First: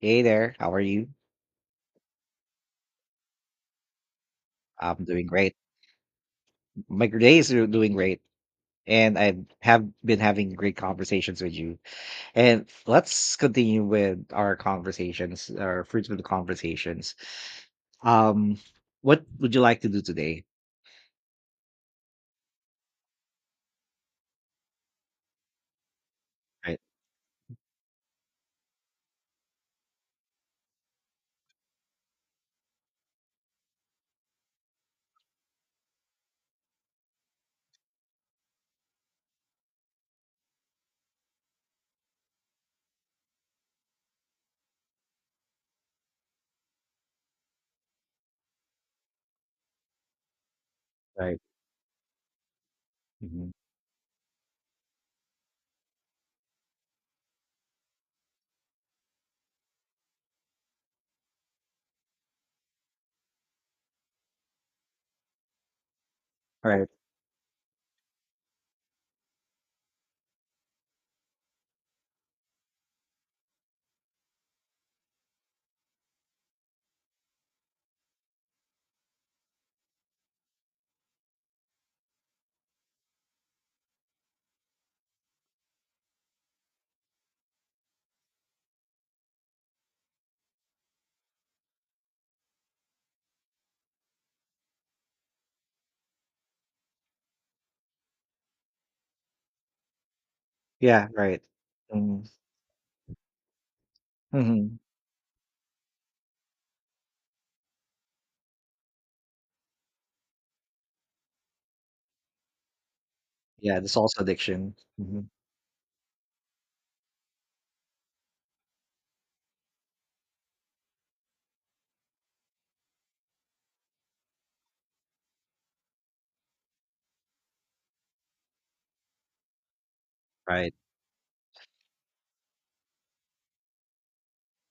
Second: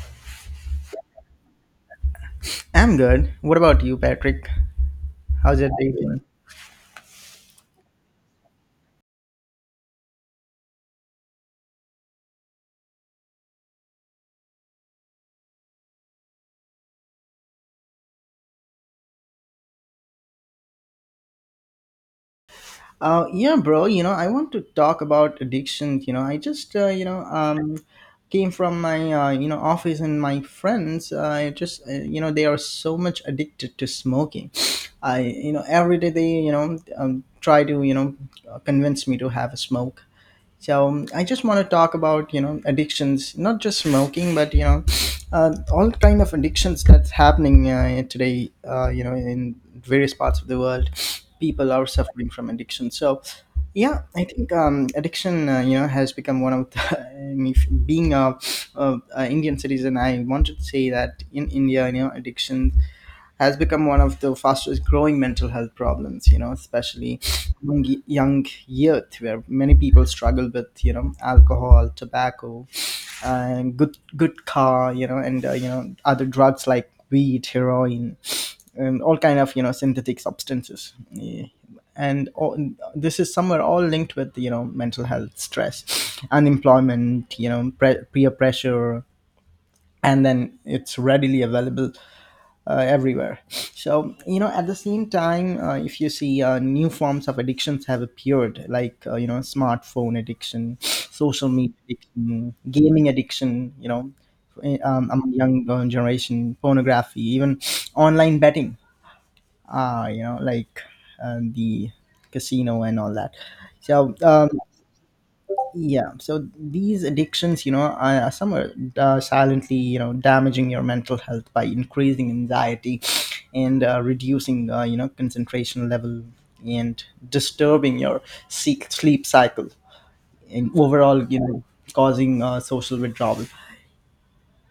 Hey there, how are you? I'm good. What about you, Patrick? I'm doing great. How's your day going? My day is doing great, and I have been having great conversations with you. And let's continue with our conversations, our fruitful conversations. Um, what would you like to do today? Yeah, bro. I want to talk about addiction. I just, Right, came from my, office and my friends. I just, you know, They are so much addicted to smoking. Every day they, try to convince me to have a smoke. So I just want to talk about addictions, not just smoking, but all kind of addictions that's happening today. In various parts of the world, right, people are suffering from addiction. So mhm, yeah, I think addiction has become one of the. I mean, being a Indian citizen, I wanted to say that in India, addiction has become one of the fastest growing mental health problems, right. especially among young youth, where many people struggle with alcohol, tobacco, and good car and other drugs like weed, heroin, and all kind of synthetic substances. Yeah. And all, this is somewhere all linked with mental health, stress, unemployment, peer pressure, and then it's readily available everywhere. So, at the same time, if you see, new forms of addictions have appeared, like, smartphone addiction, Yeah, right. social media Mm-hmm. addiction, gaming addiction, Mm-hmm, among young generation, pornography, even online betting, like the casino and all that. yeah, the So, salsa addiction. Mhm, yeah, so these addictions are some are silently damaging your mental health by increasing anxiety and reducing concentration level and disturbing your seek sleep cycle and right. overall causing social withdrawal.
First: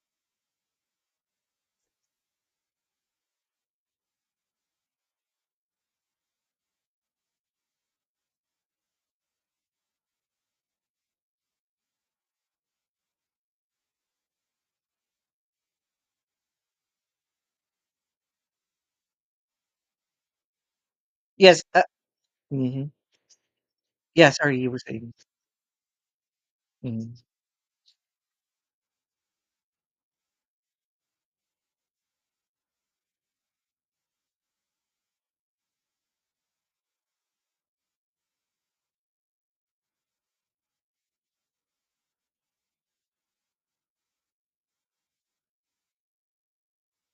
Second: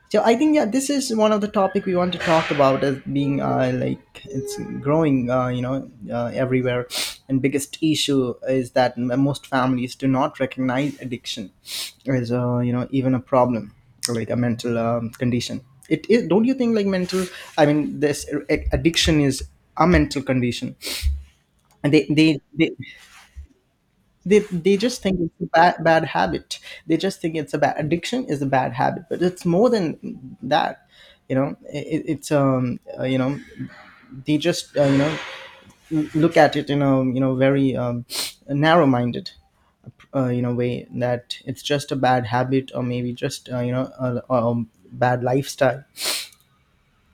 So I think, yeah, this is one of the topic we want to talk about, as being like it's growing everywhere. And biggest issue is that most families do not recognize addiction as, even a problem, like a mental condition. It is. Don't you think, like, mental? I mean, this addiction is a mental condition, Yes. And they they they Mhm. Yeah. they, Sorry, you they were just saying. think it's a bad habit. They Mhm. just think it's a bad... addiction is a bad habit, but it's more than that. You know, it's they just look at it in a, very narrow minded, way, that it's just a bad habit, or maybe just a bad lifestyle.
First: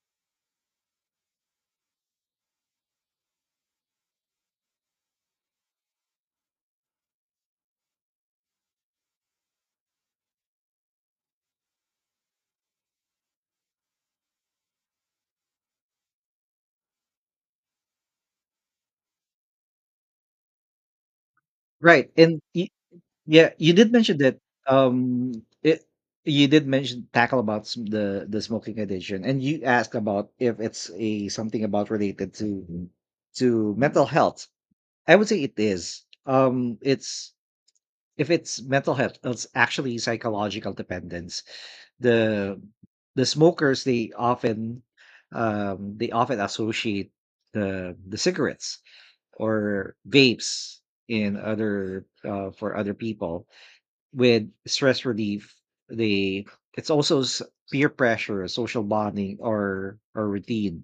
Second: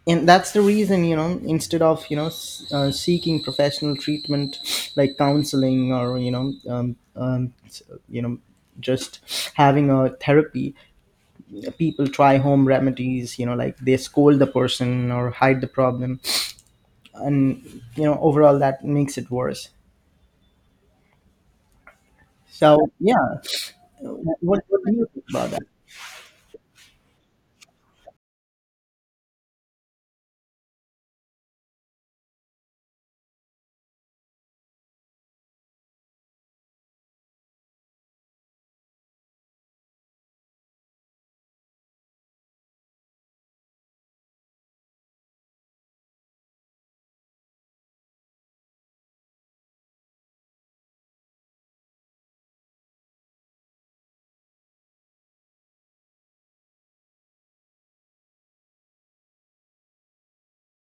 And that's the reason, instead of seeking professional treatment like counseling, or you know just having a therapy, people try home remedies, like they scold the person or hide the problem, and overall that makes it worse. Right, So yeah, yeah, you did mention that, what do you think um, about that? it You did mention tackle about sm the smoking addiction, and you asked about if it's a something about related to mental health. I would say it is. It's if it's mental health, it's actually psychological dependence. The the smokers, they often associate the cigarettes or vapes in other for other people with stress relief. They it's also s- peer pressure, social bonding, or routine.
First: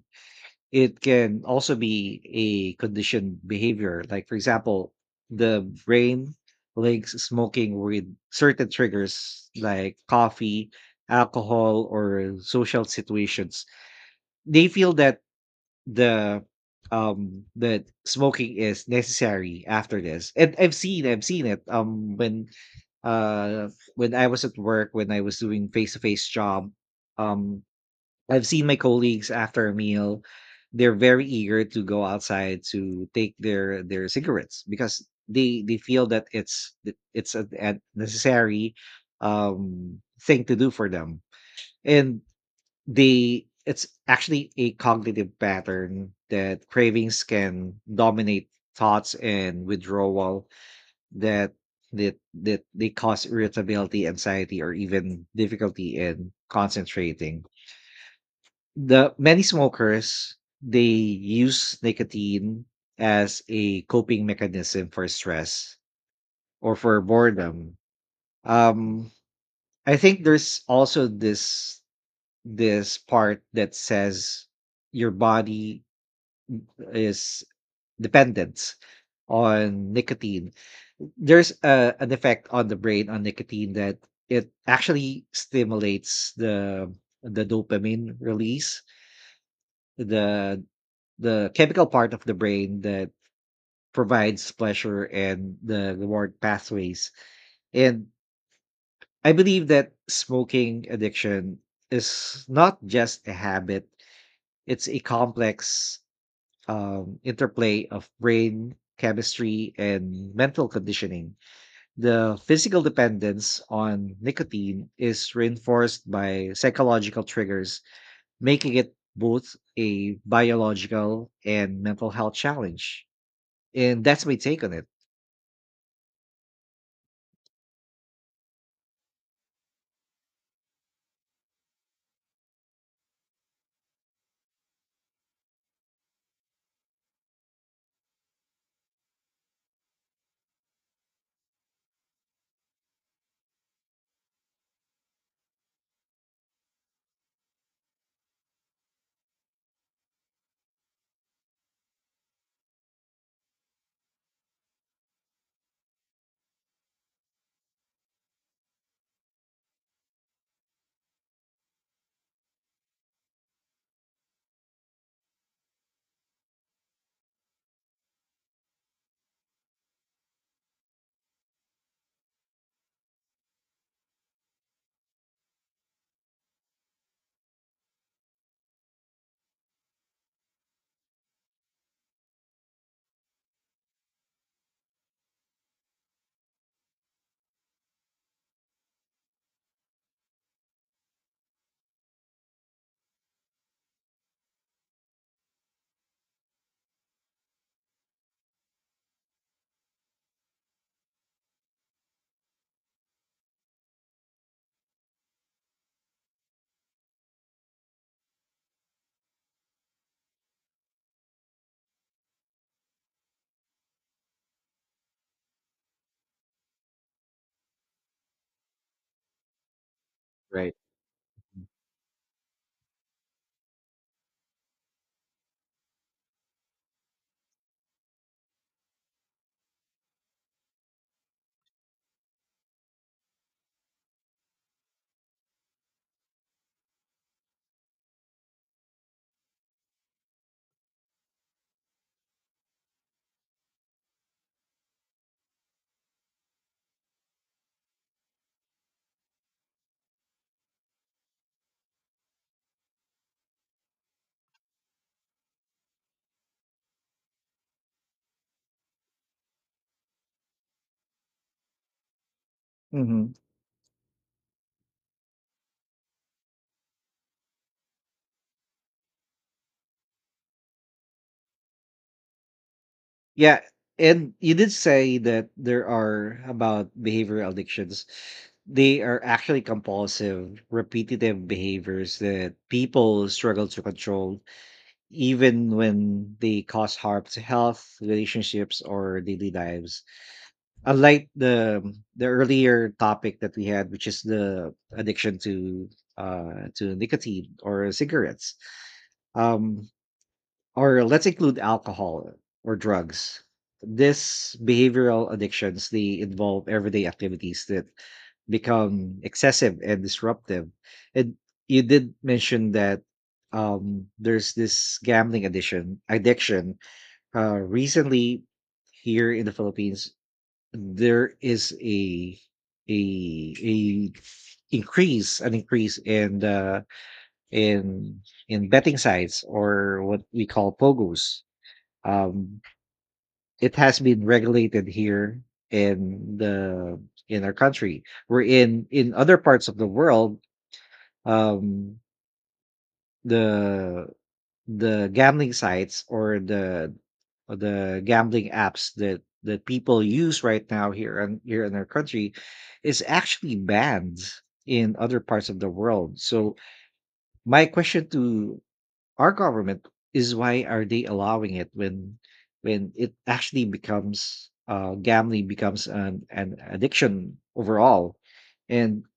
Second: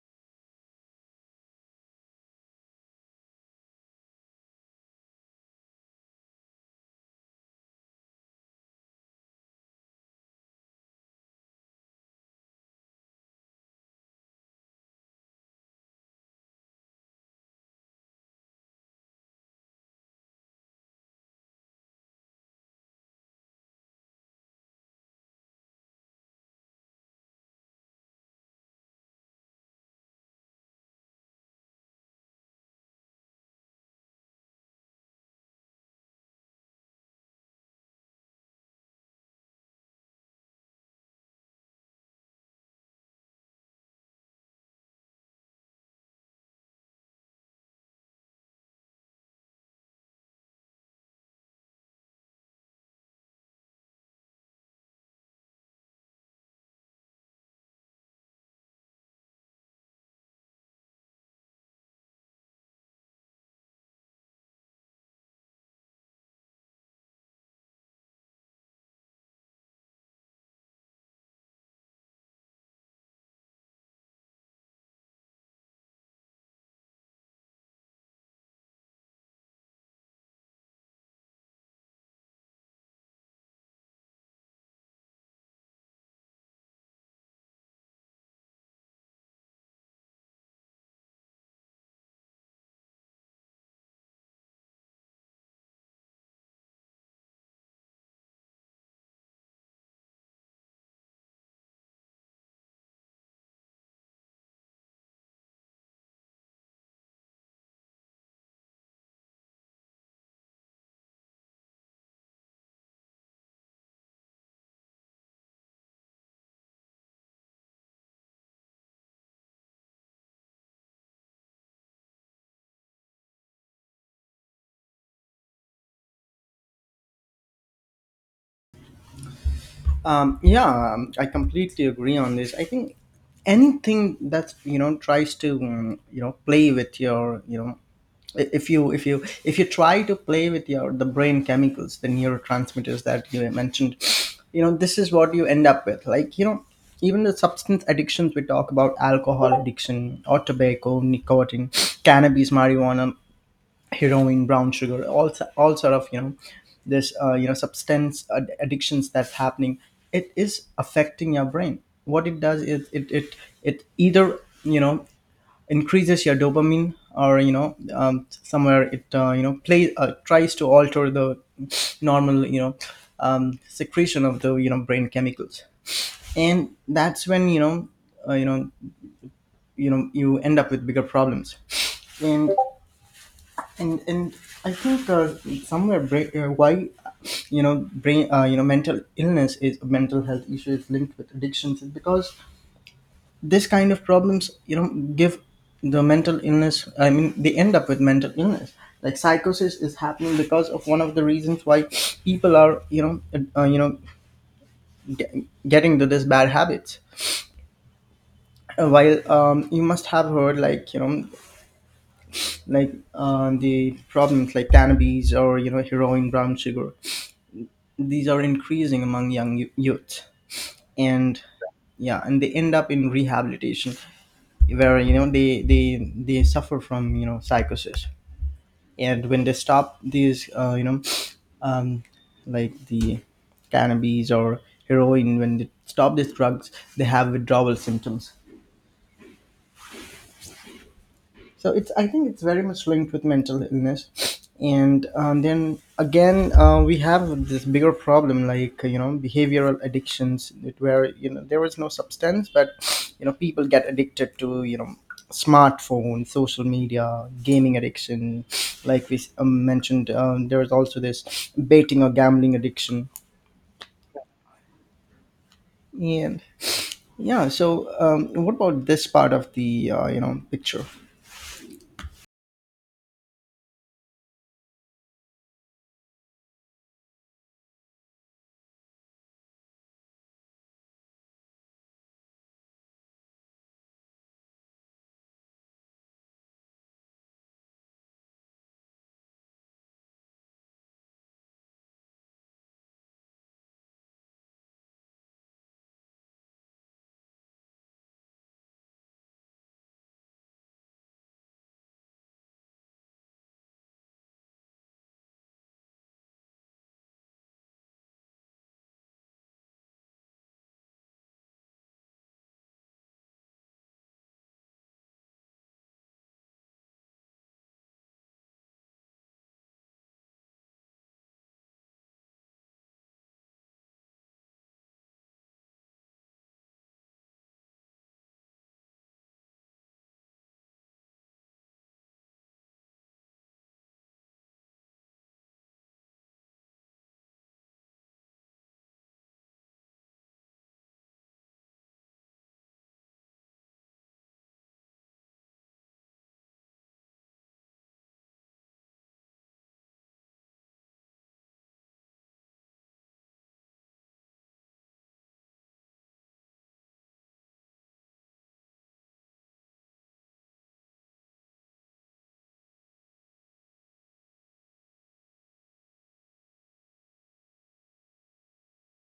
It can also be a conditioned behavior. Like, for example, the brain links smoking with certain triggers like coffee, alcohol, or social situations. They feel that the that smoking is necessary after this. And I've seen it, uh when I was at work, when I was doing face-to-face job. um I've seen my colleagues after a meal. They're very eager to go outside to take their cigarettes because they feel that it's a necessary thing to do for them. And they it's actually a cognitive pattern, that cravings can dominate thoughts and withdrawal, that that that they cause irritability, anxiety, or even difficulty in concentrating. The many smokers, they use nicotine as a coping mechanism for stress or for boredom. Um, I think there's also this part that says your body is dependence on nicotine. There's an effect on the brain on nicotine, that it actually stimulates the dopamine release, the the chemical part of the brain that provides pleasure and the reward pathways. And I believe that smoking addiction is not just a habit. It's a complex interplay of brain chemistry and mental conditioning. The physical dependence on nicotine is reinforced by psychological triggers, making it both a biological and mental health challenge. And that's my take on it. Yeah, I completely agree on this. I think anything that's tries to, play with your... if you try to play with your the brain chemicals, the neurotransmitters that you mentioned, this is what you end up with. Like, even the substance addictions we talk about: alcohol addiction, or tobacco, nicotine, cannabis, marijuana, heroin, brown sugar, all sort of this substance addictions that's happening, it is affecting your brain. What it does is it either you know increases your dopamine, or somewhere it you know play tries to alter the normal, secretion of the brain chemicals, and that's when, uh, you know you end up with bigger problems. And and and I think, somewhere why brain mental illness is... mental health issue is linked with addictions, is because this kind of problems, give the mental illness. I mean, they end up with mental illness, like psychosis is happening, because of one of the reasons why people are, uh, you know getting to this bad habits. While, you must have heard, like, like the problems like cannabis or heroin, brown sugar, these are increasing among young youth, Right. and yeah, and they end up in rehabilitation, where, they they suffer from, psychosis. And when they stop these um, like the cannabis or heroin, when they stop these drugs, they have withdrawal symptoms. So it's... I think it's very much linked with mental illness. And, then again, we have this bigger problem, like, behavioral addictions, that where, there is no substance, but people get addicted to, smartphone, social media, gaming addiction. Like we mentioned, there is also this betting or gambling addiction, Mhm. and yeah. So, what about this part of the picture? Yeah, and you did say that there are about behavioral addictions. They are actually compulsive, repetitive behaviors that people struggle to control, even when they cause harm to health, relationships, or daily lives. Unlike the earlier topic that we had, which is the addiction to nicotine or cigarettes, um, or let's include alcohol or drugs. These behavioral addictions, they involve everyday activities that become excessive and disruptive. And you did mention that there's this gambling addiction. Recently, here in the Philippines, there is a a increase an increase in in in betting sites, or what we call pogos. um, it has been regulated here in the in our country, were in other parts of the world. Um, the the gambling sites, or the gambling apps that that people use right now here and here in our country, is actually banned in other parts of the world. So my question to our government is, why are they allowing it when it actually becomes gambling becomes an addiction overall. And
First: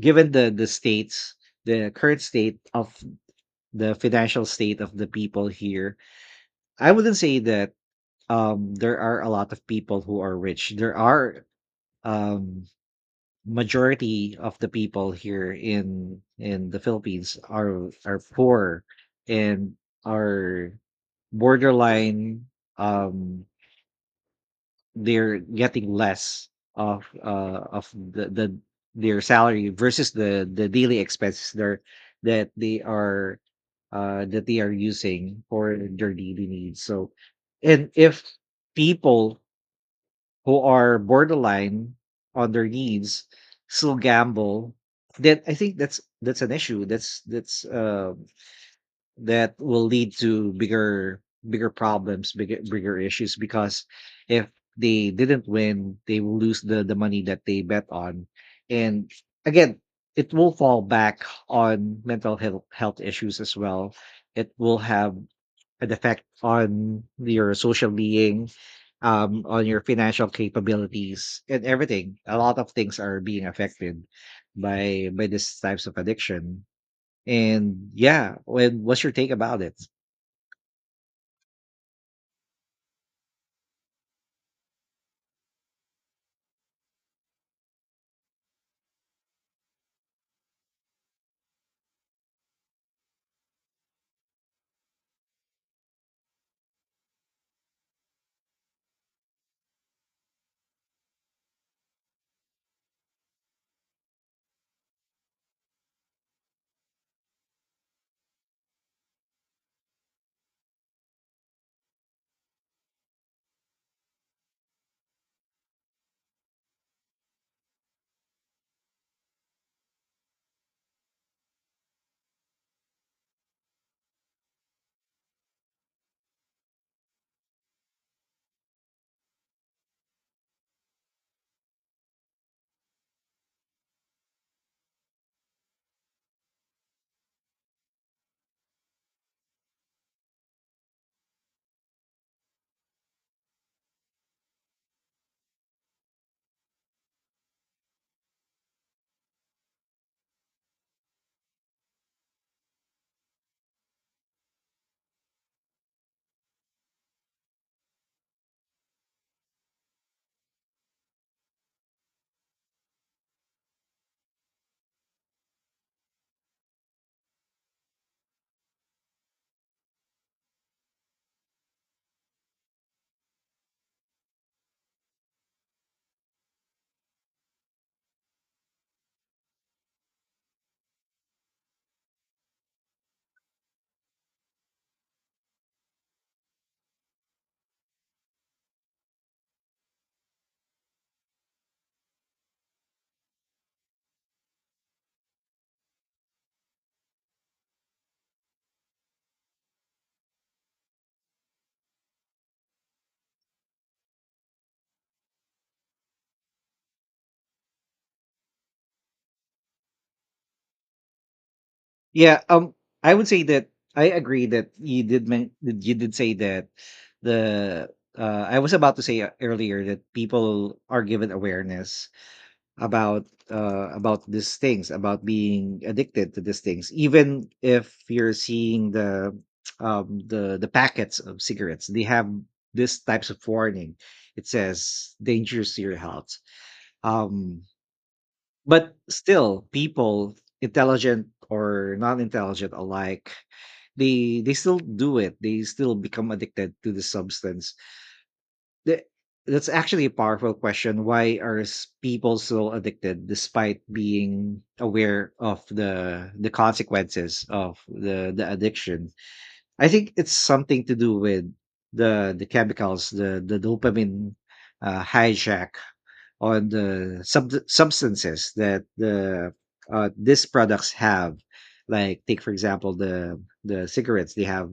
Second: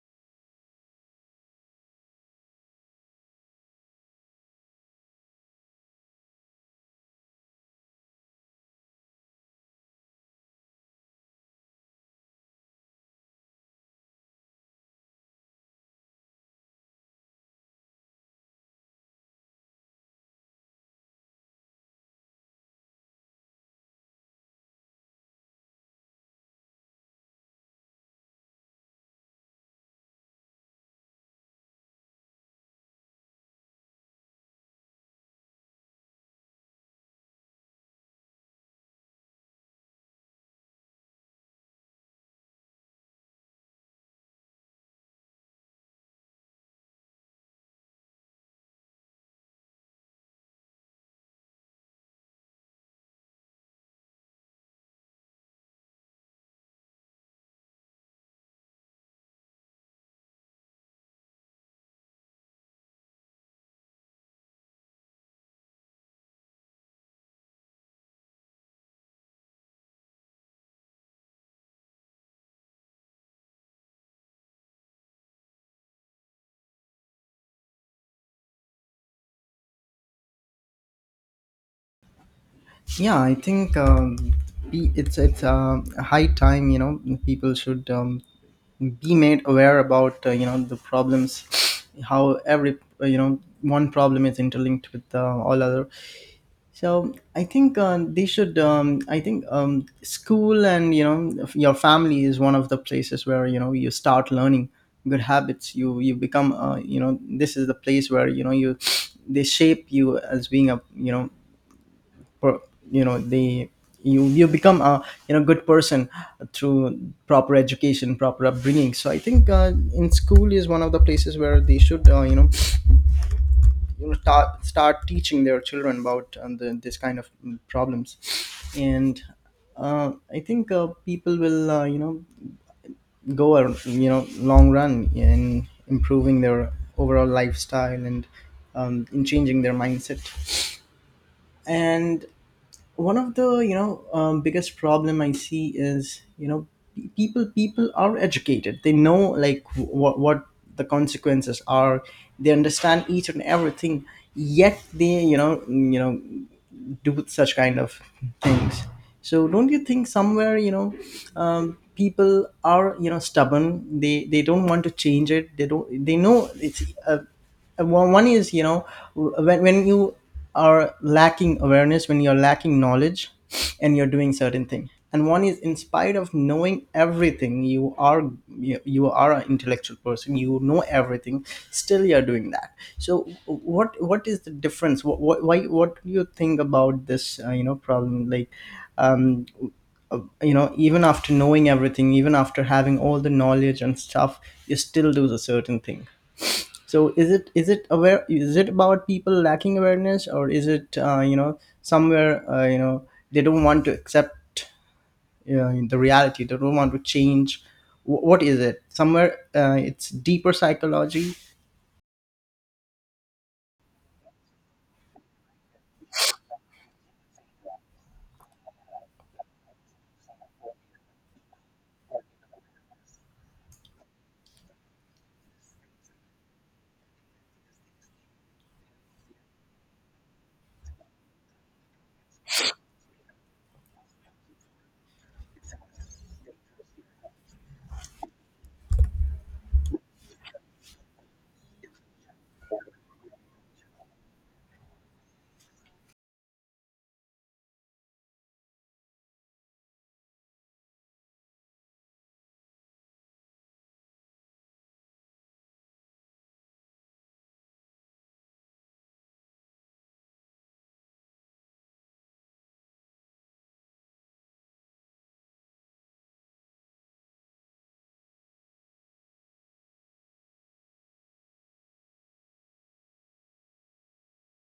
given the current state of the financial state of the people here, I wouldn't say that there are a lot of people who are rich. There are um majority of the people here in the Philippines are poor, and are borderline. um they're getting less of the their salary versus the daily expenses they're that they are that they are using for their daily needs. So, and if people who are borderline on their needs still gamble, then I think that's an issue, that's that will lead to bigger problems, bigger issues, because if they didn't win, they will lose the money that they bet on. And again, it will fall back on mental health issues as well. It will have an effect on your social being, on your financial capabilities, and everything. A lot of things are being affected by these types of addiction. And yeah, when what's your take about it? Yeah, I think, it's high time. People should, be made aware about the problems, how every one problem is interlinked with all other. So I think they should. I think, school and your family is one of the places where, you start learning good habits. You become, this is the place where, you they shape you as being a, per- the, you become a, good person, through proper education, proper upbringing. So I think in school is one of the places where they should, start teaching their children about, the, this kind of problems. And I think people will go a long run in improving their overall lifestyle, and in changing their mindset. And one of the biggest problem I see is, people are educated. They know like what the consequences are. They understand each and everything, yet they, do such kind of things. So don't you think somewhere, people are, stubborn. They don't want to change it. They don't... they know it's, one is, when you are lacking awareness, when you're lacking knowledge, and you're doing certain thing, and one is, in spite of knowing everything, you are... you are an intellectual person, you know everything, still you're doing that. So what is the difference? What, what why what do you think about this problem, like, um even after knowing everything, even after having all the knowledge and stuff, you still do the certain thing. So is it about people lacking awareness, or is it somewhere they don't want to accept you the reality, they don't want to change? What is it? Somewhere, it's deeper psychology. Yeah, I would say that I agree that that you did say that the I was about to say earlier that people are given awareness about these things, about being addicted to these things, even if you're seeing the packets of cigarettes, they have these types of warning. It says dangerous to your health. Um, But still, people, intelligent or non-intelligent alike, they still do it. They still become addicted to the substance. Th- That's actually a powerful question. Why are people so addicted despite being aware of the consequences of the addiction? I think it's something to do with the chemicals, the dopamine hijack on the substances that these products have. Like, take for example, the cigarettes. They have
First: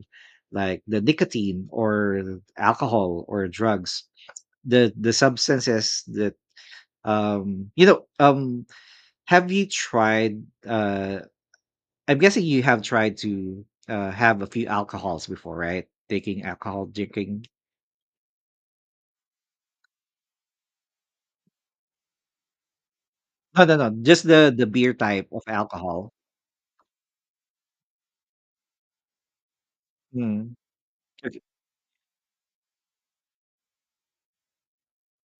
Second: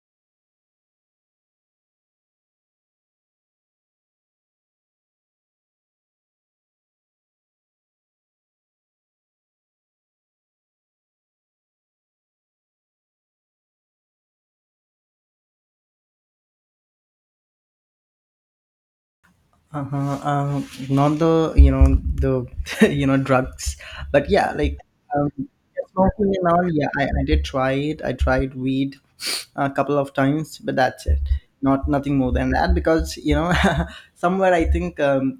like the nicotine, or alcohol, or drugs, the substances that um you know um have you tried I'm guessing you have tried to have a few alcohols before, right? Taking alcohol, drinking. Uh-huh. Not the, the No, no, drugs. no, just But the yeah, the like, beer type um, of alcohol. smoking and all, yeah. I did try it. I tried weed a couple of Mm. times, but that's it. Okay. Not nothing more than that, because, somewhere I think, um,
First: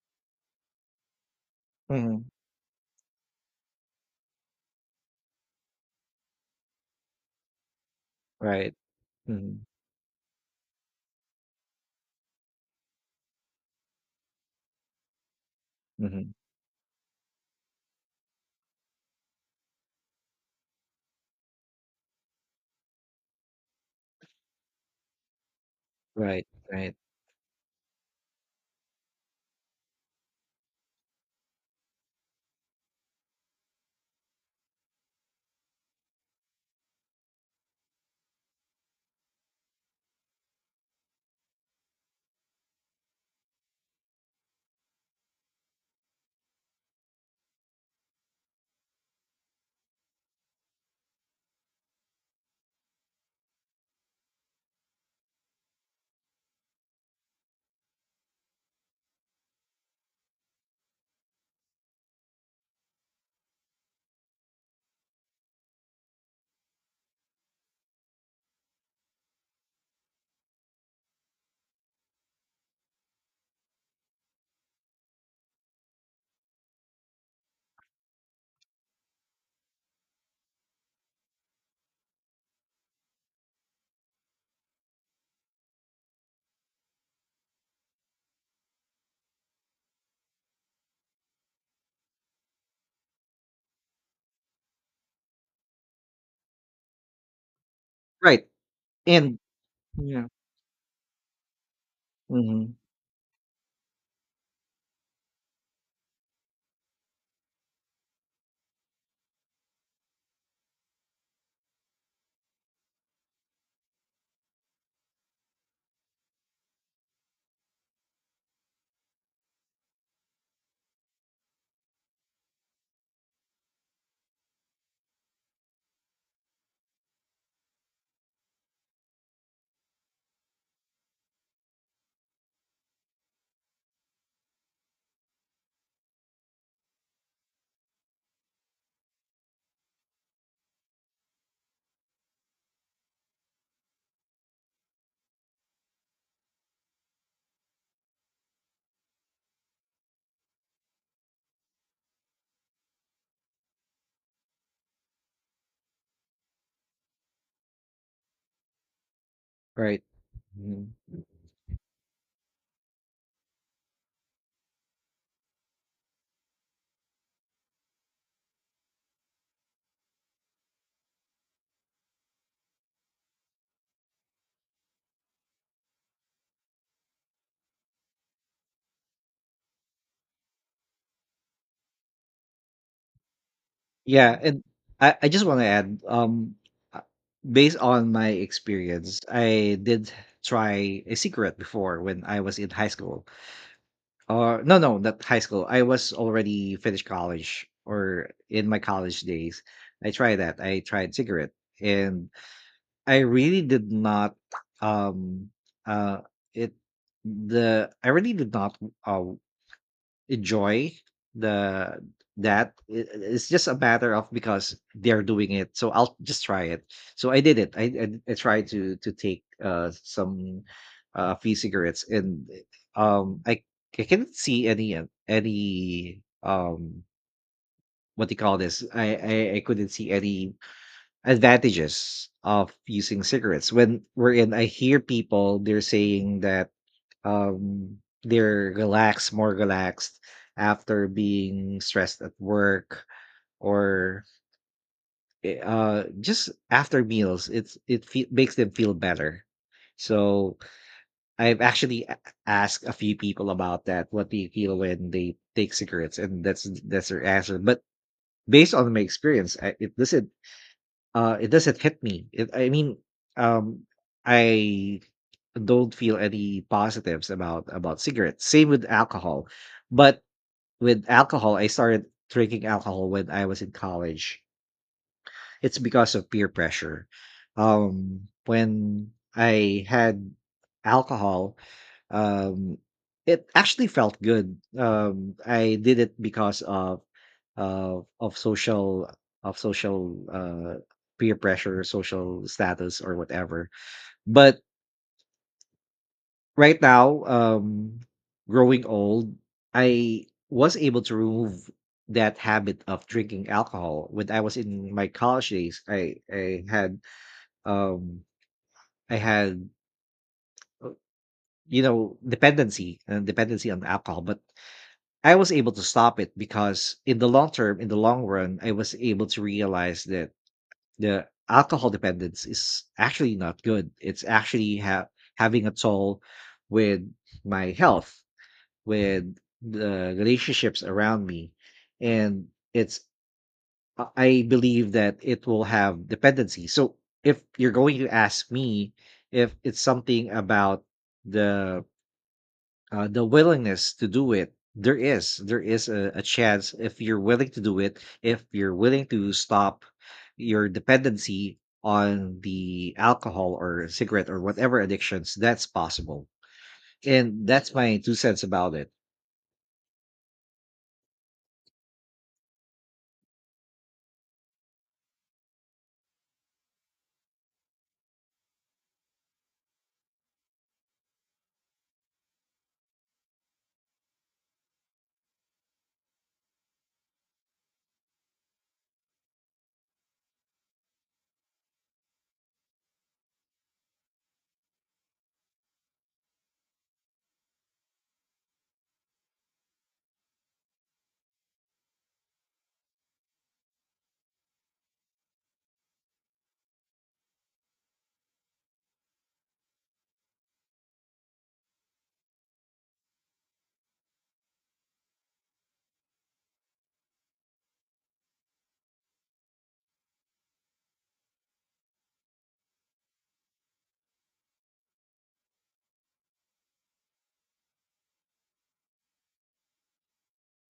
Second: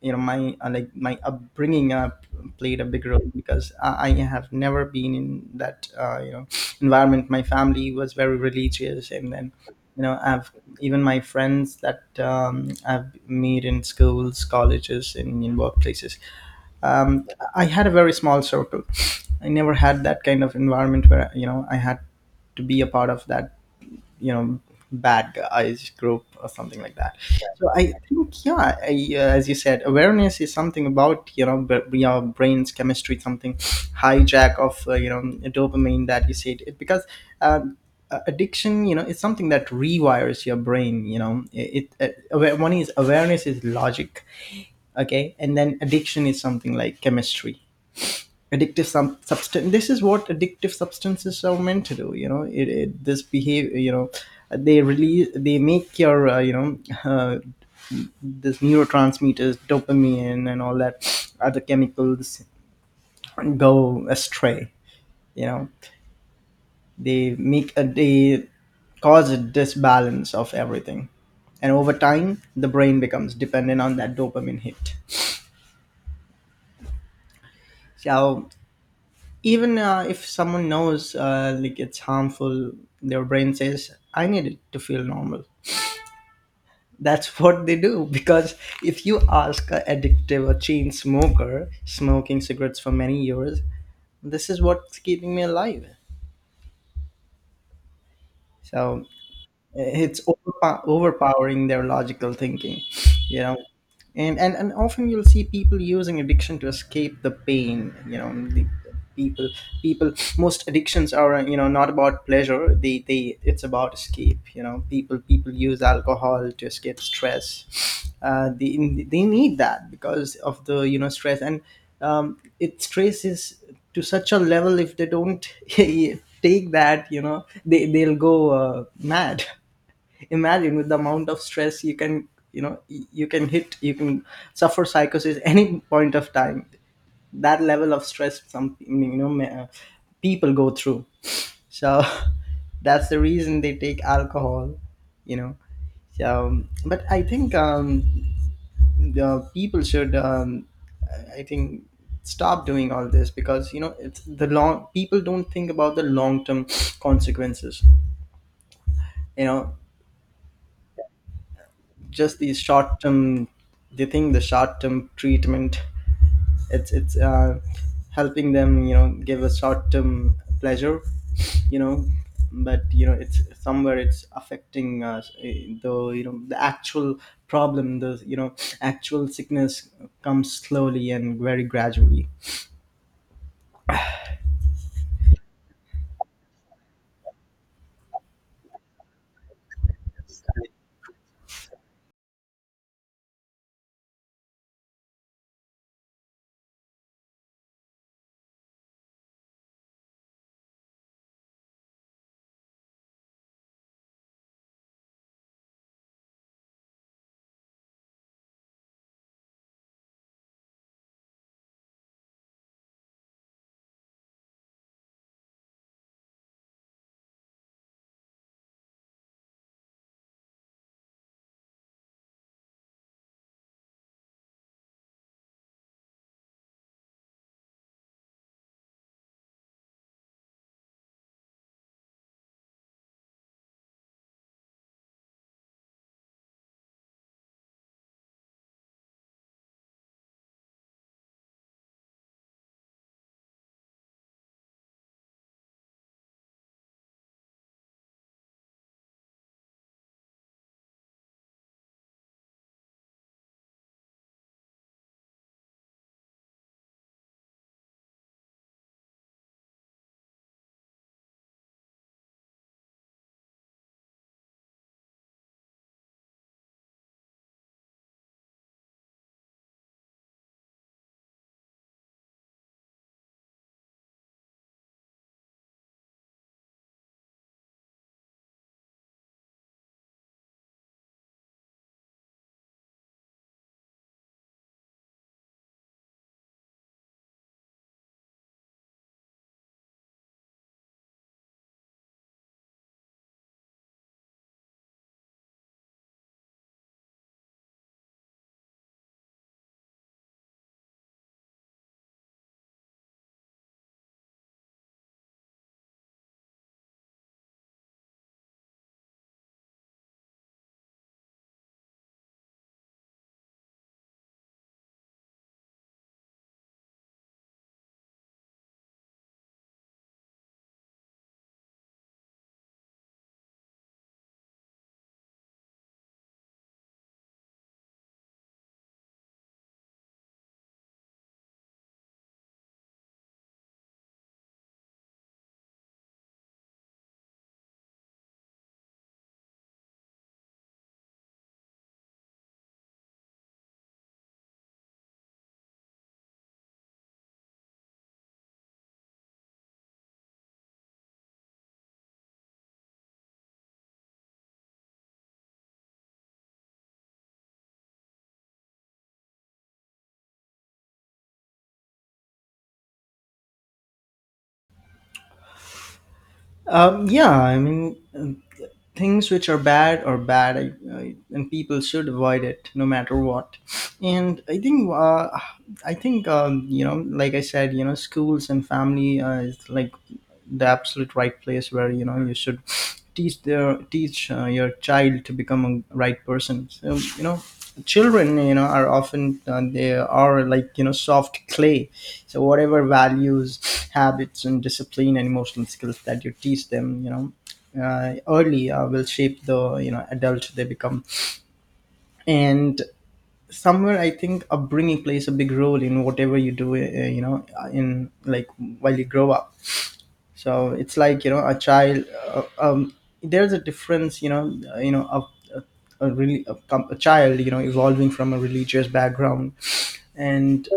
you know my like my upbringing Mhm. played a big role, because I have never been in that environment. My family was very Right. religious, and then Mhm. I've even my friends that, I've made in schools, colleges, in workplaces, Mhm. um, I had a very small circle. I never had that kind of environment where, I had to be a part of that, you know bad guys group Right, or something right. like that. So I think yeah, as you said, awareness is something about, your brain's chemistry, something hijack of, dopamine, that you said it, because uh, addiction, is something that rewires your brain. One is awareness is logic, okay, and then addiction is something like chemistry. Addictive substance, this is what addictive substances are meant to do, it, it this behave they release, they make your, uh, this neurotransmitters, dopamine and all that other chemicals, go astray, you know they cause a disbalance of everything, and over time the brain becomes dependent on that dopamine hit. So even if someone knows like it's harmful. Their brain says, I need it to feel normal. That's what they do because if you ask a addictive or chain smoker smoking cigarettes for many years, this is what's keeping me alive. Right, So and it's yeah. Overpowering their logical Mhm. thinking, you know. And often you'll see people using addiction to escape the pain, you know. The people people, most addictions are, you know, not about pleasure. They, it's about escape, you know. People use alcohol to escape stress. They need that because of the, you know, stress. And it stresses to such a level if they don't take that, you know, they'll go mad. Imagine, with the amount of stress, you can, you know, you can hit, you can suffer psychosis any point of time. That level of stress some, you know, people go through. So, that's the reason they take alcohol, you know. So but I think, the people should, I think, stop doing all this, because, you know, it's the long people don't think about the long term consequences, you know, Right. Mhm. just the short term. They think the short term treatment, it's helping them, you know, give a short term pleasure, you know. But you know, it's somewhere it's affecting us, though, you know, the actual problem, the, you know, actual sickness comes slowly and very gradually. Yeah, and I just wanna add, uh, based on my experience, I did try a cigarette before when I was in high school. Or no, no, not high school, I was already finished college, or in my college days. I tried that, I tried cigarette, and I really did not um uh it the I really did not uh, enjoy the that. It's just a matter of because they're doing it, so I'll just try it. So I did it, I tried to take some free cigarettes. And um I I couldn't see any what do you call this, I couldn't see any advantages of using cigarettes. When we're in, I hear people they're saying that um they're relaxed, more relaxed after being stressed at work, or just after meals. It's it makes them feel better. So I've actually asked a few people about that, what do you feel when they take cigarettes, and that's their answer. But based on my experience, it doesn't hit me. It, I mean, um, I don't feel any positives about cigarettes. Same with alcohol. But with alcohol, I started drinking alcohol when I was in college. It's because of peer pressure. When I had alcohol, um, it actually felt good. I did it because of uh, of social of social peer pressure, social status, or whatever. But right now, growing old, I was able to remove that habit of drinking alcohol. When I was in my college days, I had um I had dependency and dependency on alcohol. But I was able to stop it because in the long term, in the long run, I was able to realize that the alcohol dependence is actually not good. It's actually having a toll with my health, with the relationships around me, and it's I believe that it will have dependency. So if you're going to ask me, if it's something about the the willingness to do it, there is a chance. If you're willing to do it, if you're willing to stop your dependency on the alcohol or cigarette or whatever addictions, that's possible. And that's my two cents about it. Yeah, I mean, things which are bad are bad. And people should avoid it no matter what. And I think, you know, like I said, you know, schools and family is like the absolute right place where, you know, you should teach, your child to become a right person. So you know, children, you know, are often, they are, like, you know, soft clay. So whatever values, habits, and discipline and emotional skills that you teach them, you know, early, will shape the, you know, adult they become. And somewhere, I think upbringing plays a big role in whatever you do, you know, in, like, while you grow up. So it's, like, you know, a child. There's a difference, you know, a really a child, you know, evolving from a religious background. And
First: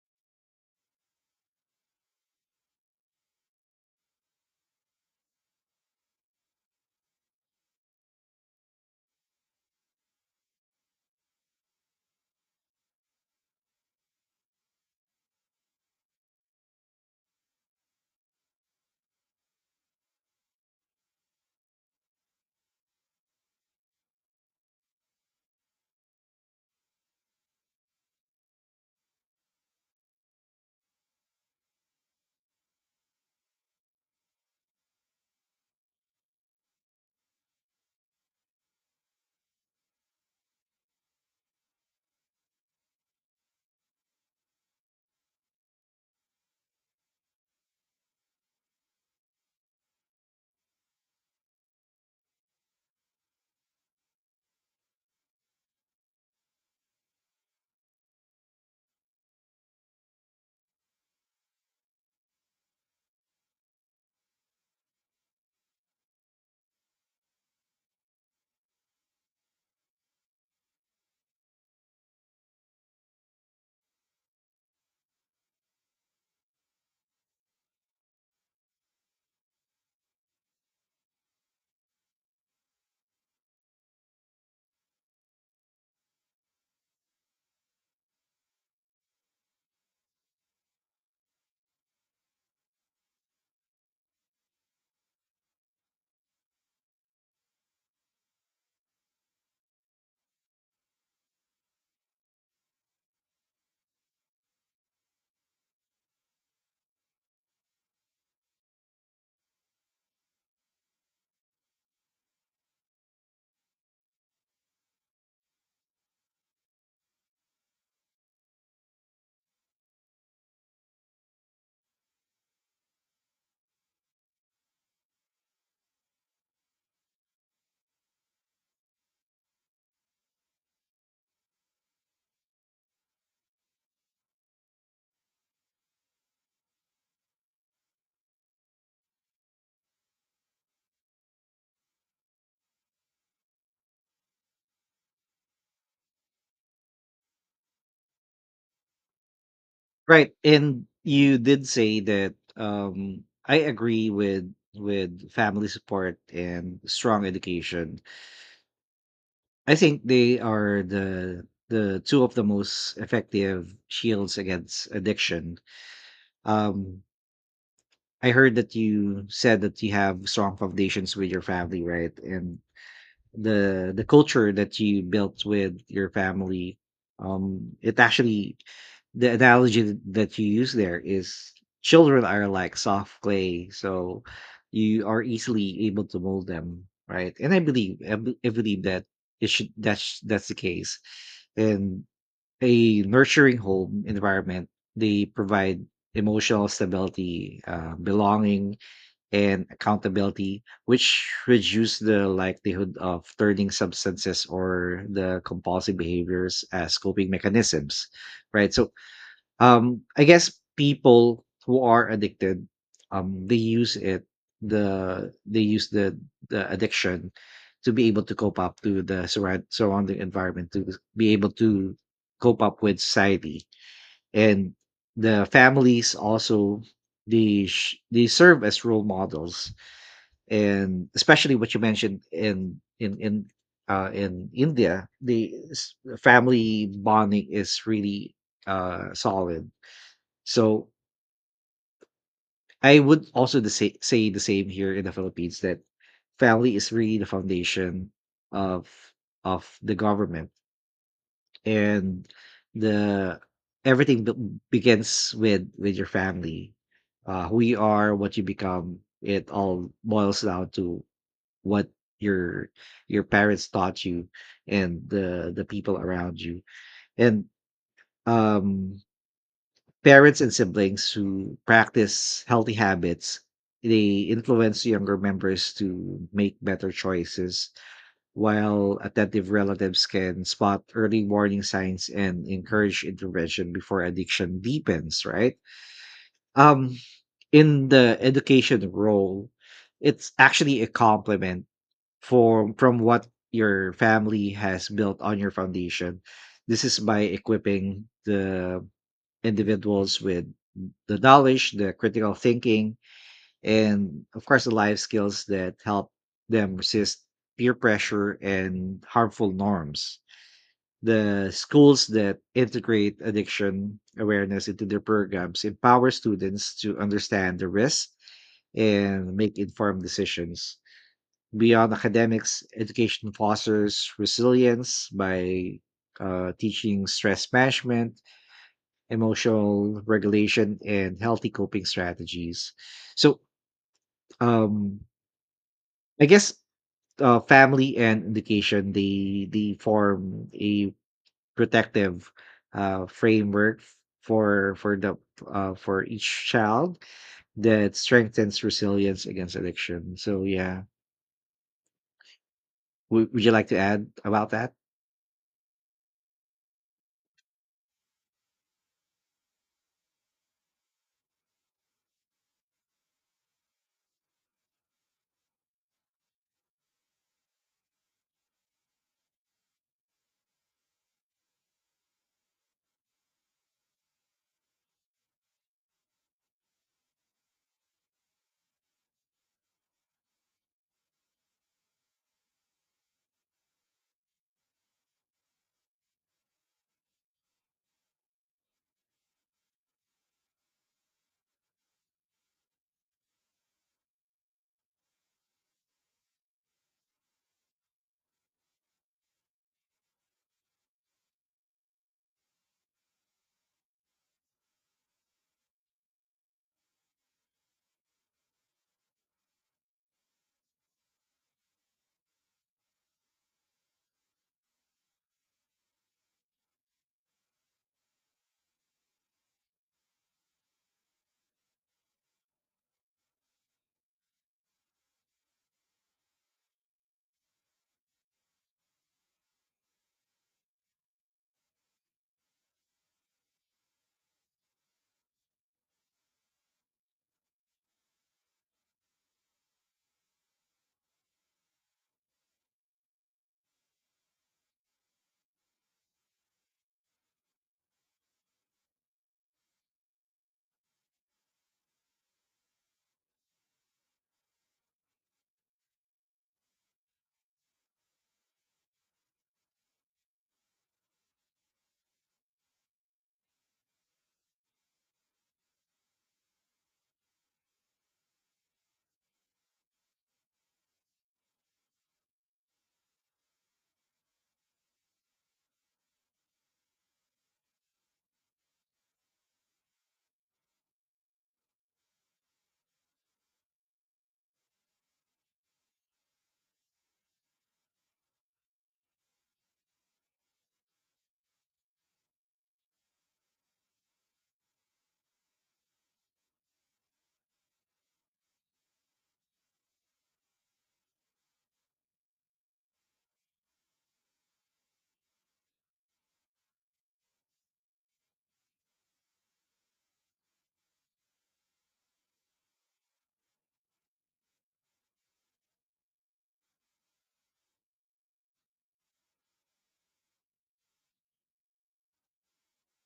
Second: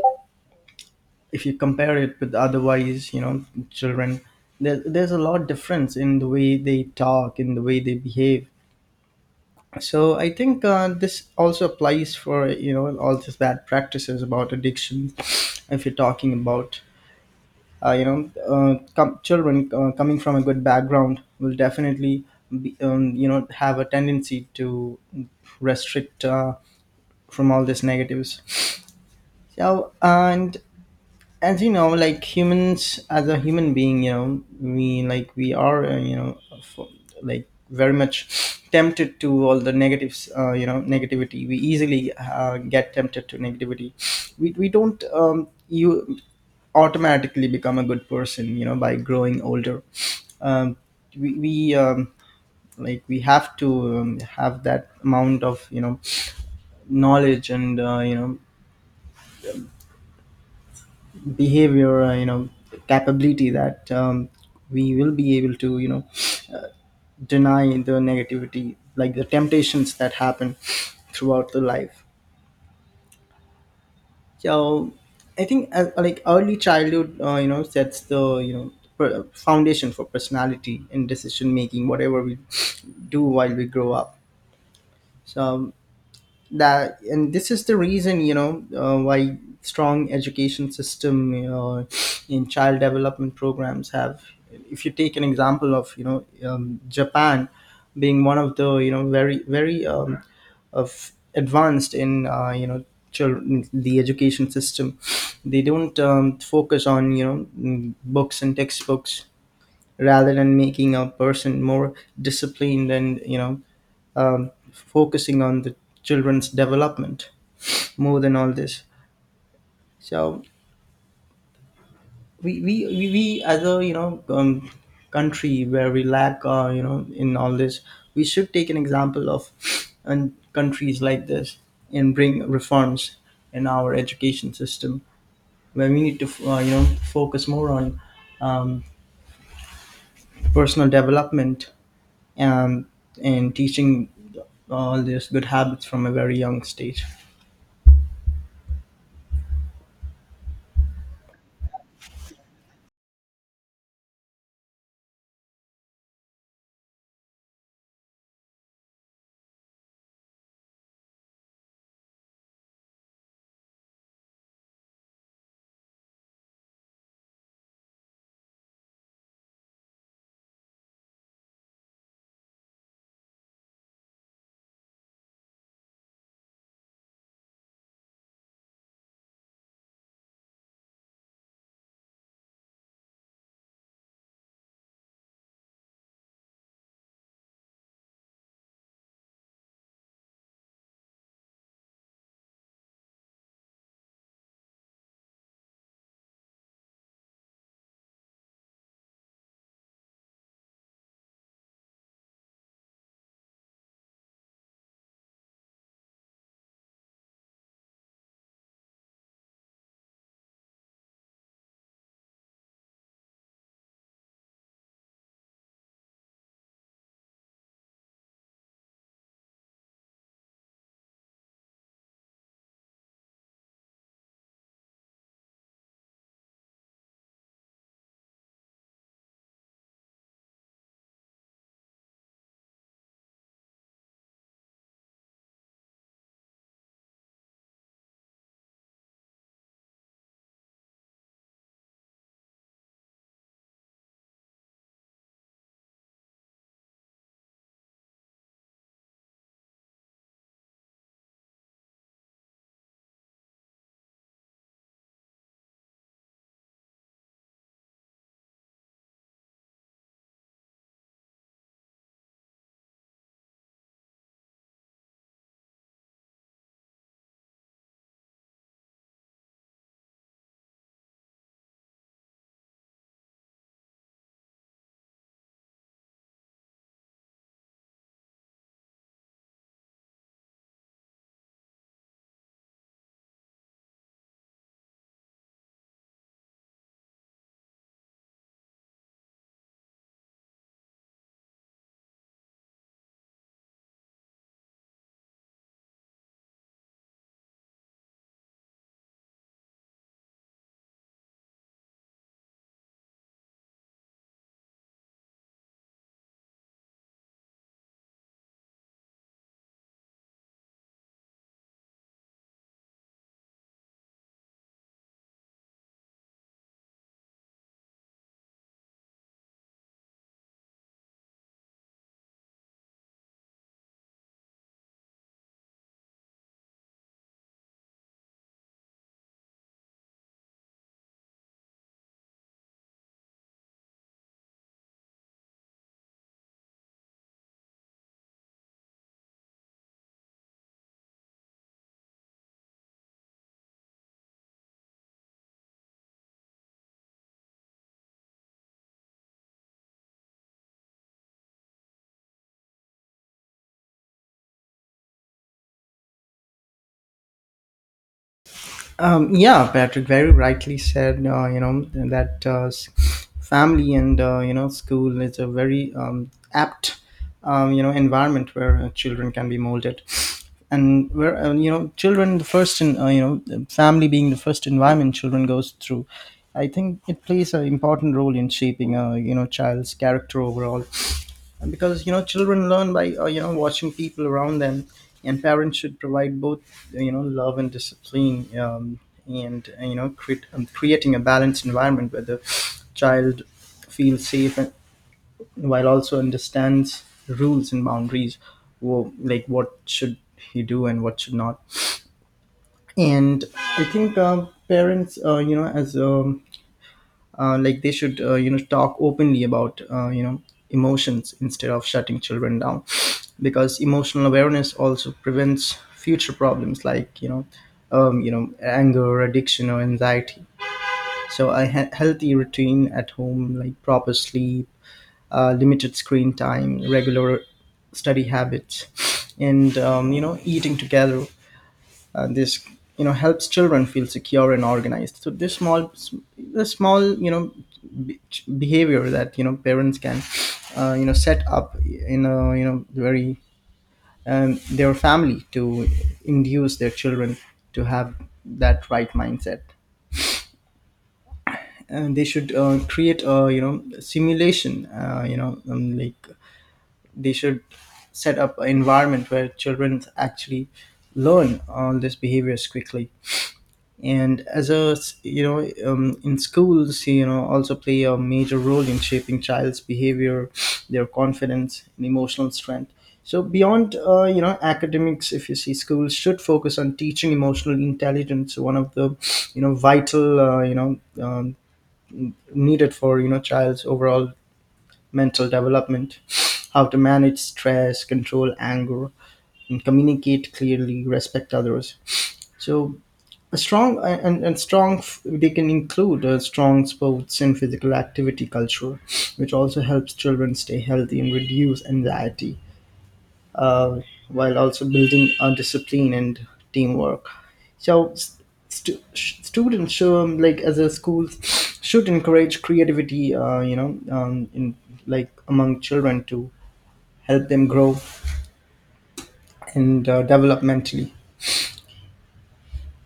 if you compare it with otherwise, you know, children, there's a lot difference in the way they talk, in the way they behave. So I think, this also applies for, you know, all these bad practices about addiction. If you're talking about, you know, children, coming from a good background, will definitely be, you know, have a tendency to restrict, from all these negatives. So and, as you know, like humans, as a human being, you know, we, like, we are, you know, f like, very much tempted to all the negatives, you know, negativity. We easily get tempted to negativity. We don't, you, automatically become a good person, you know, by growing older. um, We, like, we have to, have that amount of, you know, knowledge and, you know, behavior, you know, capability, that, we will be able to, you know, deny the negativity, like the temptations that happen throughout the life. So I think, like, early childhood, you know, sets the, you know, foundation for personality and decision making, whatever we do while we grow up. So that and this is the reason, you know, why strong education system, you know, in child development programs have. If you take an example of, you know, Japan being one of the, you know, very very, of advanced in, you know, children, the education system. They don't, focus on, you know, books and textbooks, rather than making a person more disciplined and, you know, focusing on the children's development more than all this. So we as a, you know, country where we lack, you know, in all this, we should take an example of, and countries like this, and bring reforms in our education system where we need to, you know, focus more on, um, personal development, um, and teaching all these good habits from a very young stage. Right. And you did say that I agree with family support and strong education. I think they are the two of the most effective shields against addiction. Um I heard that you said that you have strong foundations with your family, right? And the culture that you built with your family, it actually the analogy that you use there is children are like soft clay, so you are easily able to mold them, right? And I believe I believe that it should that's the case. And a nurturing home environment, they provide emotional stability, belonging, and accountability, which reduce the likelihood of turning substances or the compulsive behaviors as coping mechanisms, right? So I guess people who are addicted, they use it the they use the addiction to be able to cope up to the surrounding environment to be able to cope up with society, and the families also, they serve as role models. And especially what you mentioned in India, family bonding is really solid. So I would also say the same here in the Philippines, that family is really the foundation of the government, and the everything begins with your family. Uh, who you are, what you become, it all boils down to what your your parents taught you and the people around you. And um parents and siblings who practice healthy habits, they influence younger members to make better choices, while attentive relatives can spot early warning signs and encourage intervention before addiction deepens, right? um in the education role, it's actually a complement for from what your family has built on your foundation. This is by equipping the individuals with the knowledge, the critical thinking, and of course, the life skills that help them resist peer pressure and harmful norms. The schools that integrate addiction awareness into their programs empower students to understand the risk and make informed decisions. Beyond academics, education fosters resilience by teaching stress management, emotional regulation, and healthy coping strategies. So, um, I guess uh, family and education, they form a protective framework for the for each child, that strengthens resilience against addiction. So, yeah, would you like to add about that? Yeah, Patrick very rightly said, you know, that family and, you know, school is a very, apt, you know, environment where, children can be molded. And where, you know, children, you know, the family being the first environment children goes through, I think it plays an important role in shaping a, you know, child's character overall. Because, you know, children learn by, you know, watching people around them. And parents should provide both, you know, love and discipline, and, you know, creating a balanced environment where the child feels safe, and while also understands rules and boundaries. Like, what should he do and what should not. And I think, parents, you know, as, like, they should, you know, talk openly about, you know, emotions, instead of shutting children down. Because emotional awareness also prevents future problems, like, you know, you know, anger, addiction, or anxiety. So a healthy routine at home, like proper sleep, limited screen time, regular study habits, and, you know, eating together, this, you know, helps children feel secure and organized. So this small, the small you know, be- behavior that, you know, parents can, you know, set up in a, you know, very, their family, to induce their children to have that right mindset. And they should, create a, you know, simulation, you know, like, they should set up an environment where children actually learn all these behaviors quickly. And you know, in schools, you know, also play a major role in shaping child's behavior, their confidence, and emotional strength. So beyond, you know, academics, if you see, schools should focus on teaching emotional intelligence, one of the, you know, vital, you know, needed for, you know, child's overall mental development. How to manage stress, control anger, and communicate clearly, respect others. So a strong and strong f- they can include, strong sports and physical activity culture, which also helps children stay healthy and reduce anxiety, uh, while also building, discipline and teamwork. So students show, like, as a school, should encourage creativity, you know, in, like, among children, to help them grow and, develop mentally.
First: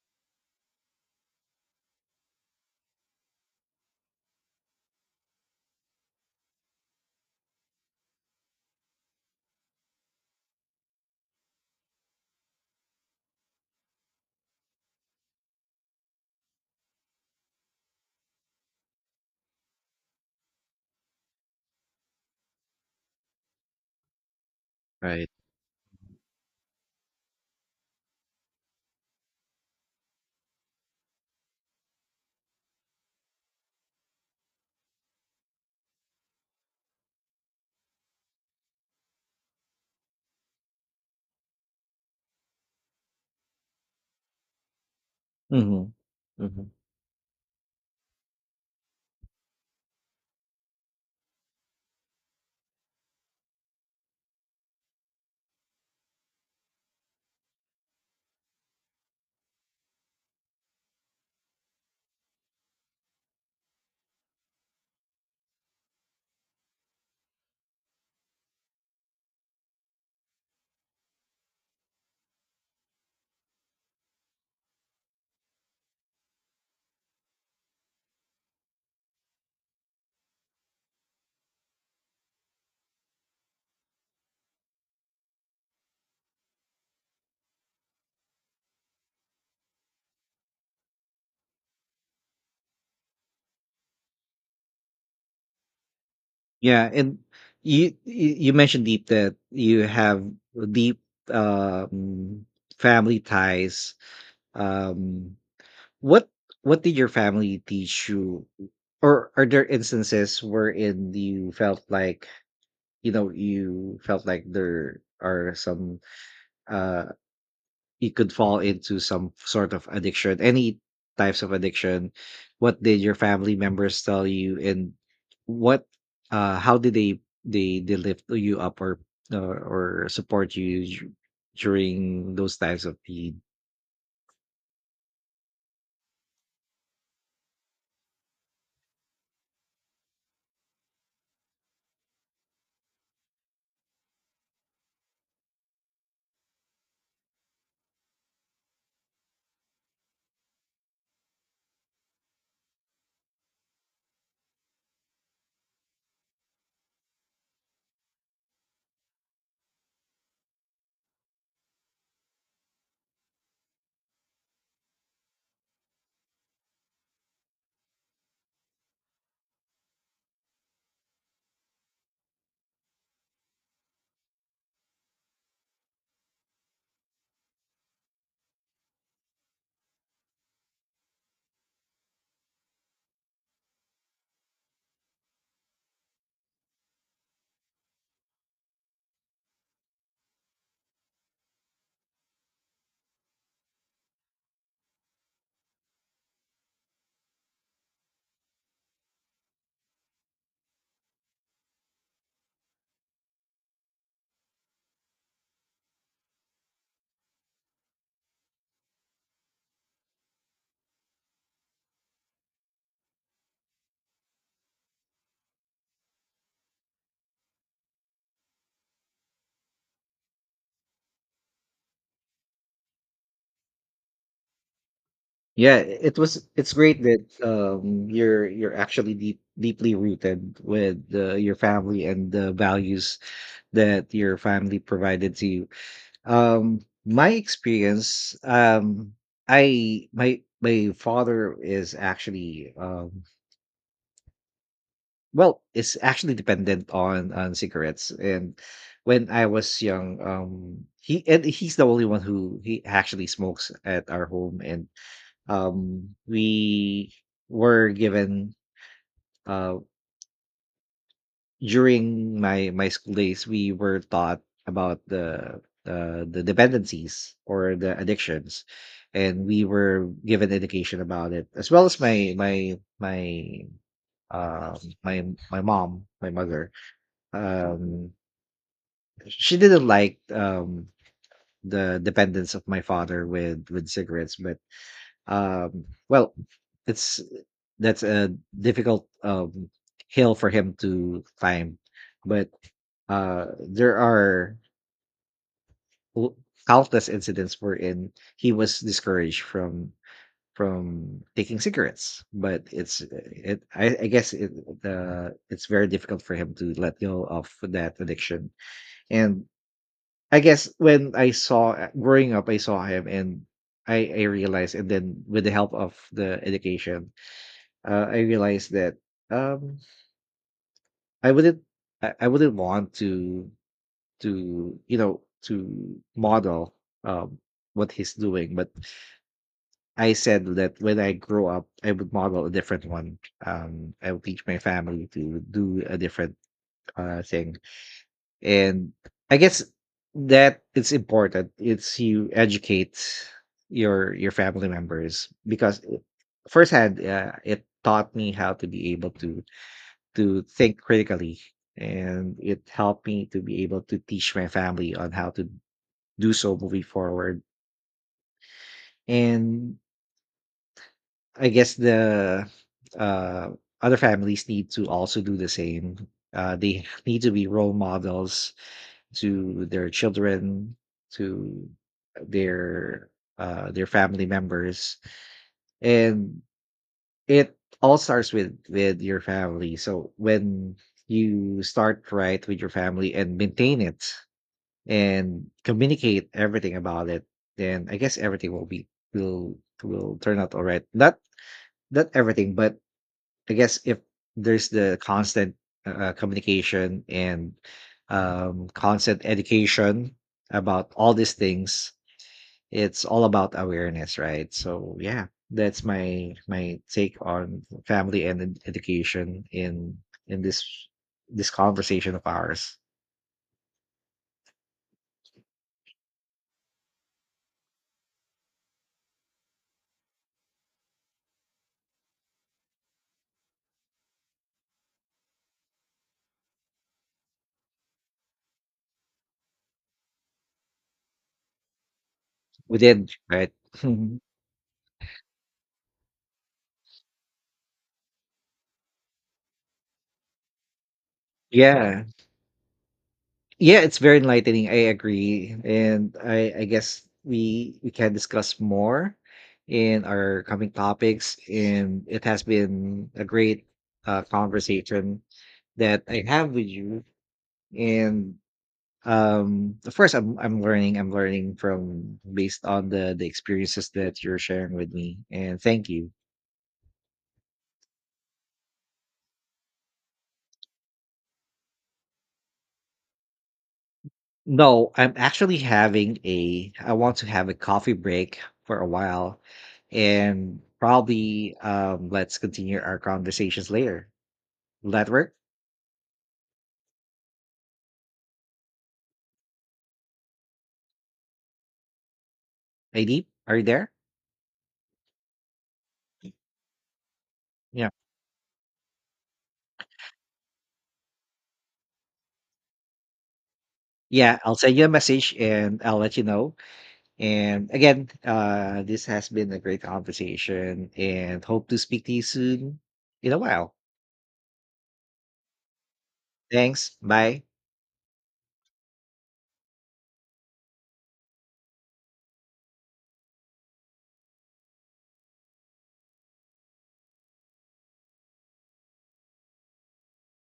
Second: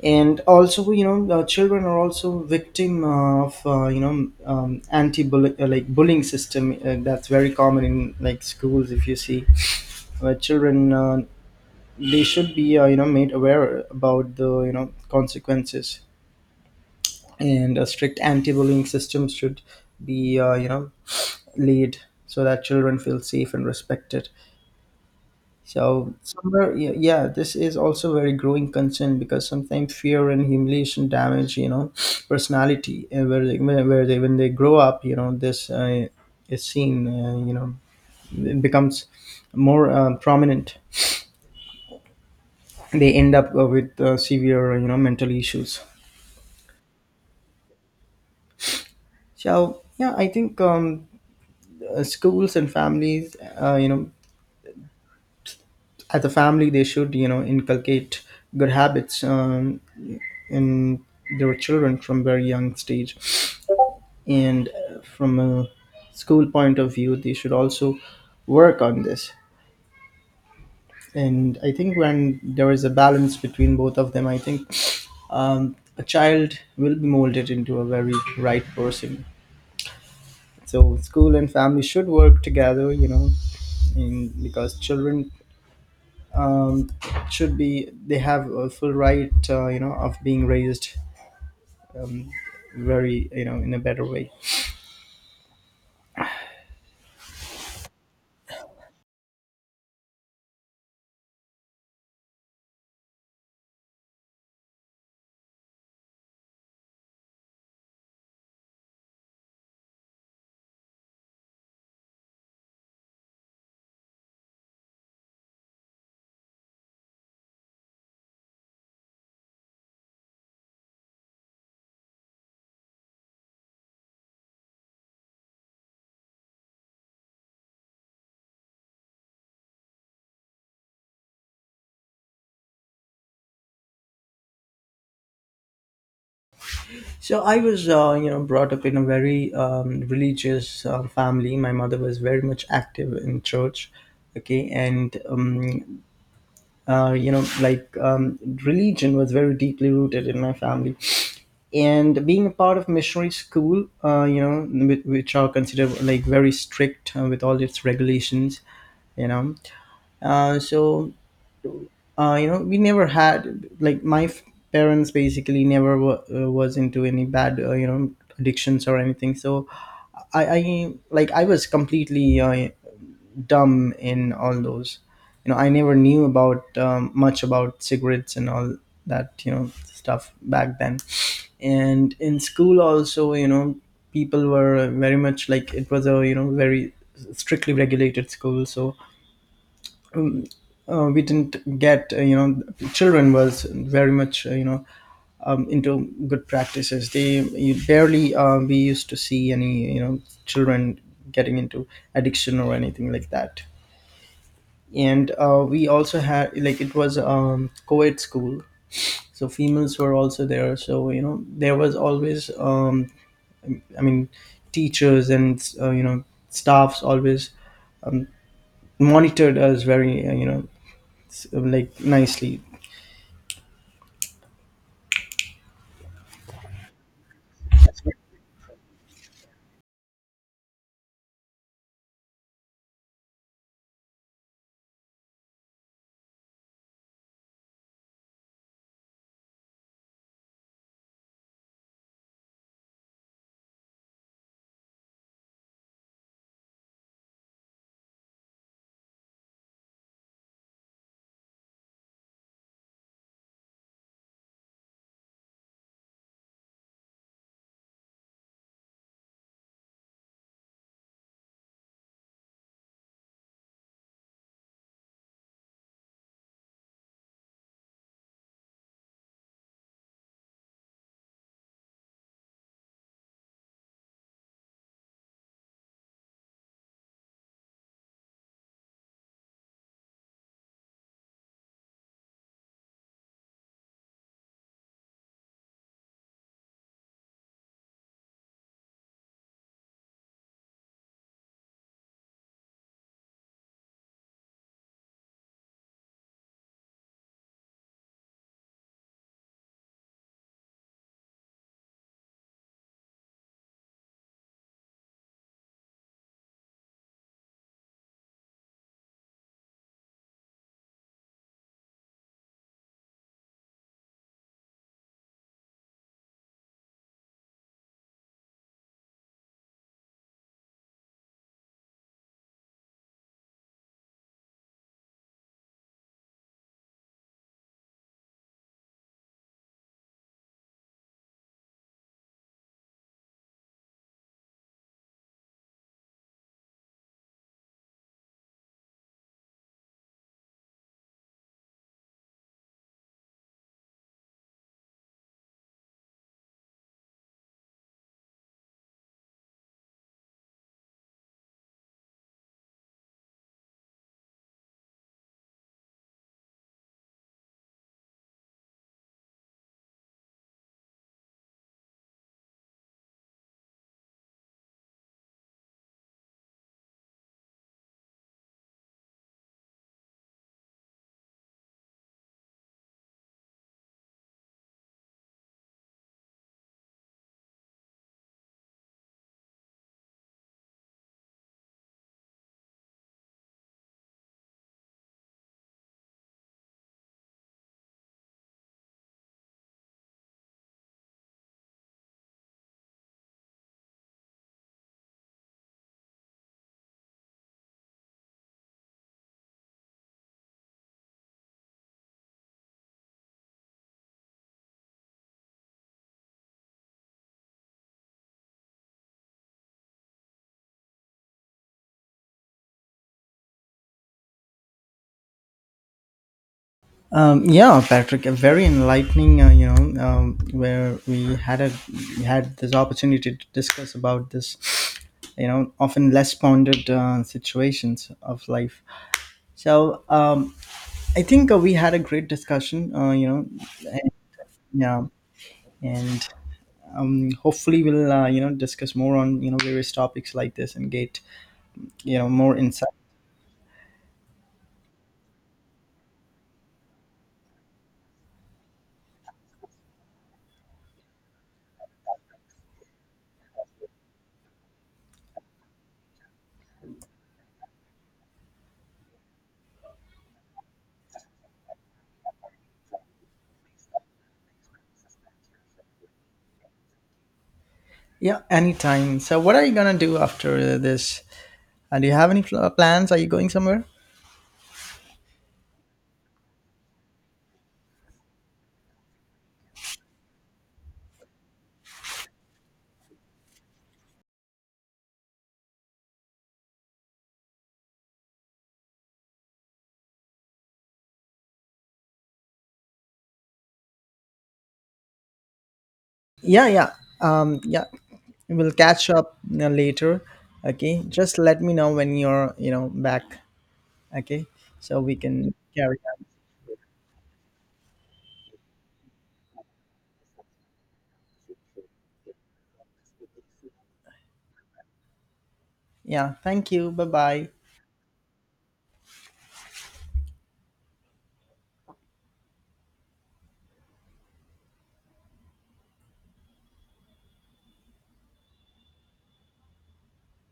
And also, you know, children are also victim of, you know, anti bullying like bullying system, that's very common in, like, schools, if you see, where children, they should be, you know, made aware about the, you know, consequences. And a strict anti-bullying system should be, you know, laid, so that children feel safe and respected. Right. So somewhere, yeah, yeah, this is also very growing concern, because sometimes fear and humiliation damage, you know, personality. And where they when they grow up, you know, this, is seen, you know, it becomes more, prominent. They end up, with, severe, you know, mental issues. hmm hmm So yeah, I think, schools and families, you know, as a family, they should, you know, inculcate good habits, in their children from very young stage. And, from a school point of view, they should also work on this. And I think when there is a balance between both of them, I think, a child will be molded into a very right person. So school and family should work together, you know, because children, um, should be they have a full right, you know, of being raised, very, you know, in a better way. Yeah, and you mentioned, Deep, that you have deep um, family ties. Um, what did your family teach you, or are there instances wherein you felt like, you know, you felt like there are some uh you could fall into some sort of addiction, any types of addiction? What did your family members tell you, and what, how did they lift you up or support you during those times of need? So I was, you know, brought up in a very, religious, family. My mother was very much active in church, okay, and, you know, like, religion was very deeply rooted in my family. And being a part of missionary school, you know, which are considered like very strict, with all its regulations, you know, so, you know, we never had, like, parents basically never was into any bad, you know, addictions or anything. So I like I was completely, dumb in all those. You know, I never knew about, much about cigarettes and all that, you know, stuff back then. And in school also, you know, people were very much, like, it was a, you know, very strictly regulated school. So, we didn't get you know, children was very much, you know, into good practices. They you barely We used to see any, you know, children getting into addiction or anything like that. And, we also had, like, it was, co-ed school, so females were also there. So you know there was always, I mean, teachers and, you know, staffs always monitored us very, you know, like, nicely. Yeah, it was. It's great that you're actually deeply rooted with your family and the values that your family provided to you. My experience, I my my father is actually well, is actually dependent on cigarettes. And when I was young, he's the only one who he actually smokes at our home, and we were given. Uh, During my school days, we were taught about the dependencies or the addictions, and we were given education about it. As well, as my um my my mom my mother um she didn't like the dependence of my father with cigarettes. But um well it's that's a difficult hill for him to climb. But there are l- countless incidents wherein he was discouraged from taking cigarettes, but it's it. I guess it's very difficult for him to let go of that addiction. And I guess when I saw, growing up, I saw him. And. I, I realized, and then with the help of the education, I realized that um, I wouldn't I wouldn't want to, you know, to model um, what he's doing. But I said that when I grow up, I would model a different one. I would teach my family to do a different thing. And I guess that it's important. It's You educate your family members, because firsthand, it taught me how to be able to think critically, and it helped me to be able to teach my family on how to do so moving forward. And I guess the uh, other families need to also do the same. They need to be role models to their children, to their their family members. And it all starts with your family. So when you start right with your family and maintain it and communicate everything about it, then I guess everything will will turn out all right. Not not everything, but I guess if there's the constant communication and constant education about all these things, it's all about awareness, right? So yeah, that's my take on family and education in this conversation of ours. Yeah, Patrick, a very enlightening. You know, where we had this opportunity to discuss about this. You know, often less pondered, situations of life. So, I think, we had a great We discussion. did, You know, right? yeah, and, hopefully we'll, you know, discuss more on, you know, various topics like this, and get, Yeah. you know, more insight. Yeah, it's very enlightening. I agree, and I guess we can discuss more in our coming topics. And it has been a great conversation that I have with you. And of course, I'm learning. I'm learning from, based on the experiences that you're sharing with me. And thank you. Yeah, anytime. So what are you gonna do after this? Do you have any plans? Are you going somewhere? No, I'm actually having a, I want to have a coffee break for a while, and probably, let's continue our conversations later. Will that work? Nadine, are you there? Yeah, yeah, yeah, Yeah. we'll catch up you later. Okay, just let me know when you're, you know, back. Yeah, Okay, I'll send you a so we message can and I'll carry let on. you know. And again, this has been a great conversation, and hope to speak to you soon, in a while. Yeah, thank you. Thanks. Bye Bye. bye.